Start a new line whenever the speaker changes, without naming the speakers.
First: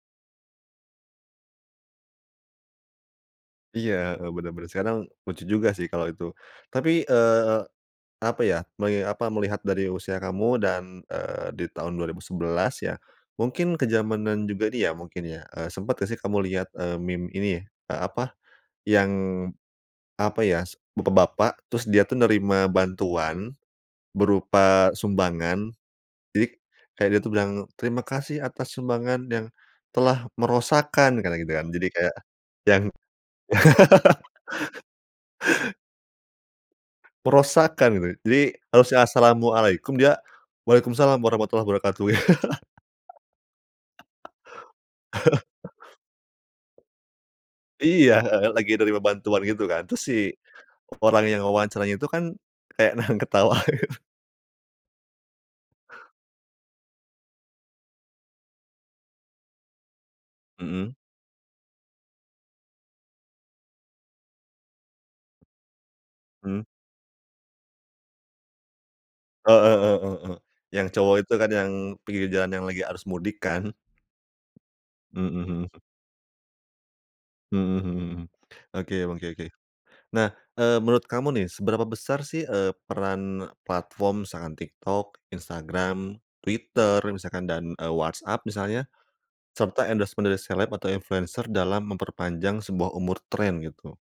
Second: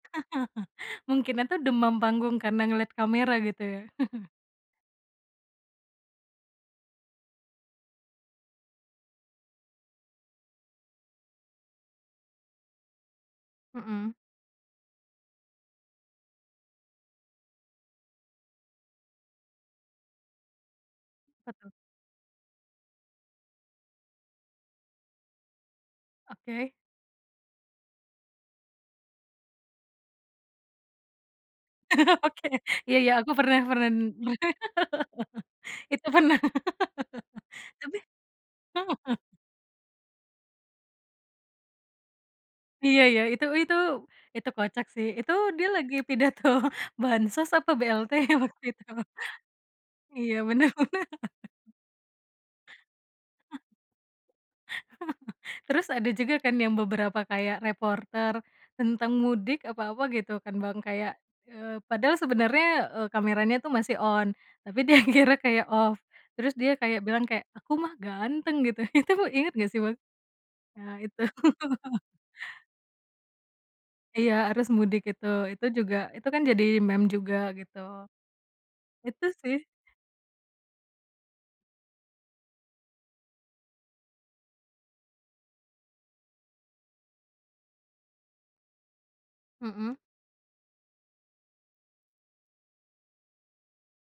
Mungkinan tuh demam panggung karena ngeliat kamera gitu ya.
Iya, heeh, bener bener, sekarang lucu juga sih kalau itu. Tapi, eee, apa ya, meli apa, melihat dari usia kamu dan, eee, di tahun 2011 ya, mungkin
Mhm.
kezamanan juga ini ya, mungkin ya, eee, sempat gak sih kamu lihat, eee, meme ini, eee, apa, yang apa ya, s
Apa
bapak-bapak,
tuh?
terus dia tuh nerima bantuan berupa sumbangan, jadi
Oke.
kayak dia itu bilang, "Terima kasih atas sumbangan yang telah merosakan." Kayak gitu kan, jadi kayak
Oke,
yang
iya iya, aku pernah, fren itu pernah,
Merosakan
tapi
gitu, jadi harusnya, "Assalamualaikum," dia "Waalaikumussalam warahmatullah wabarakatuh."
Iya iya, itu itu itu kocak sih, itu dia lagi pidato bansos apa BLT
Iya, heeh,
waktu
lagi
itu.
nerima bantuan gitu kan, terus
Iya bener bener.
orang yang mewawancaranya itu kan kayak, nahan ketawa gitu.
Terus ada juga kan yang beberapa, kayak reporter tentang mudik apa apa gitu kan Bang,
Mhm.
kayak, eee, padahal sebenernya, eee, kameranya tuh masih on, tapi dia kira kayak off, terus
Mmm.
dia kayak bilang kayak, "Aku mah ganteng," gitu, itu inget
Oh,
nggak
heeh
sih
heeh
Bang?
heeh heeh, yang
Nah
cowok
itu.
itu kan, yang pinggir jalan yang lagi arus mudik kan?
Iya, arus mudik itu,
Mhm mhm.
itu juga itu kan jadi meme juga gitu,
Mmm mhm mhm, oke
itu
oke oke.
sih.
Nah, eee, menurut kamu nih seberapa besar sih, eee, peran platform misalkan TikTok, Instagram, Twitter misalkan dan, eee, WhatsApp misalnya, serta
Mhm.
endorsement dari seleb atau influencer dalam memperpanjang sebuah umur tren gitu?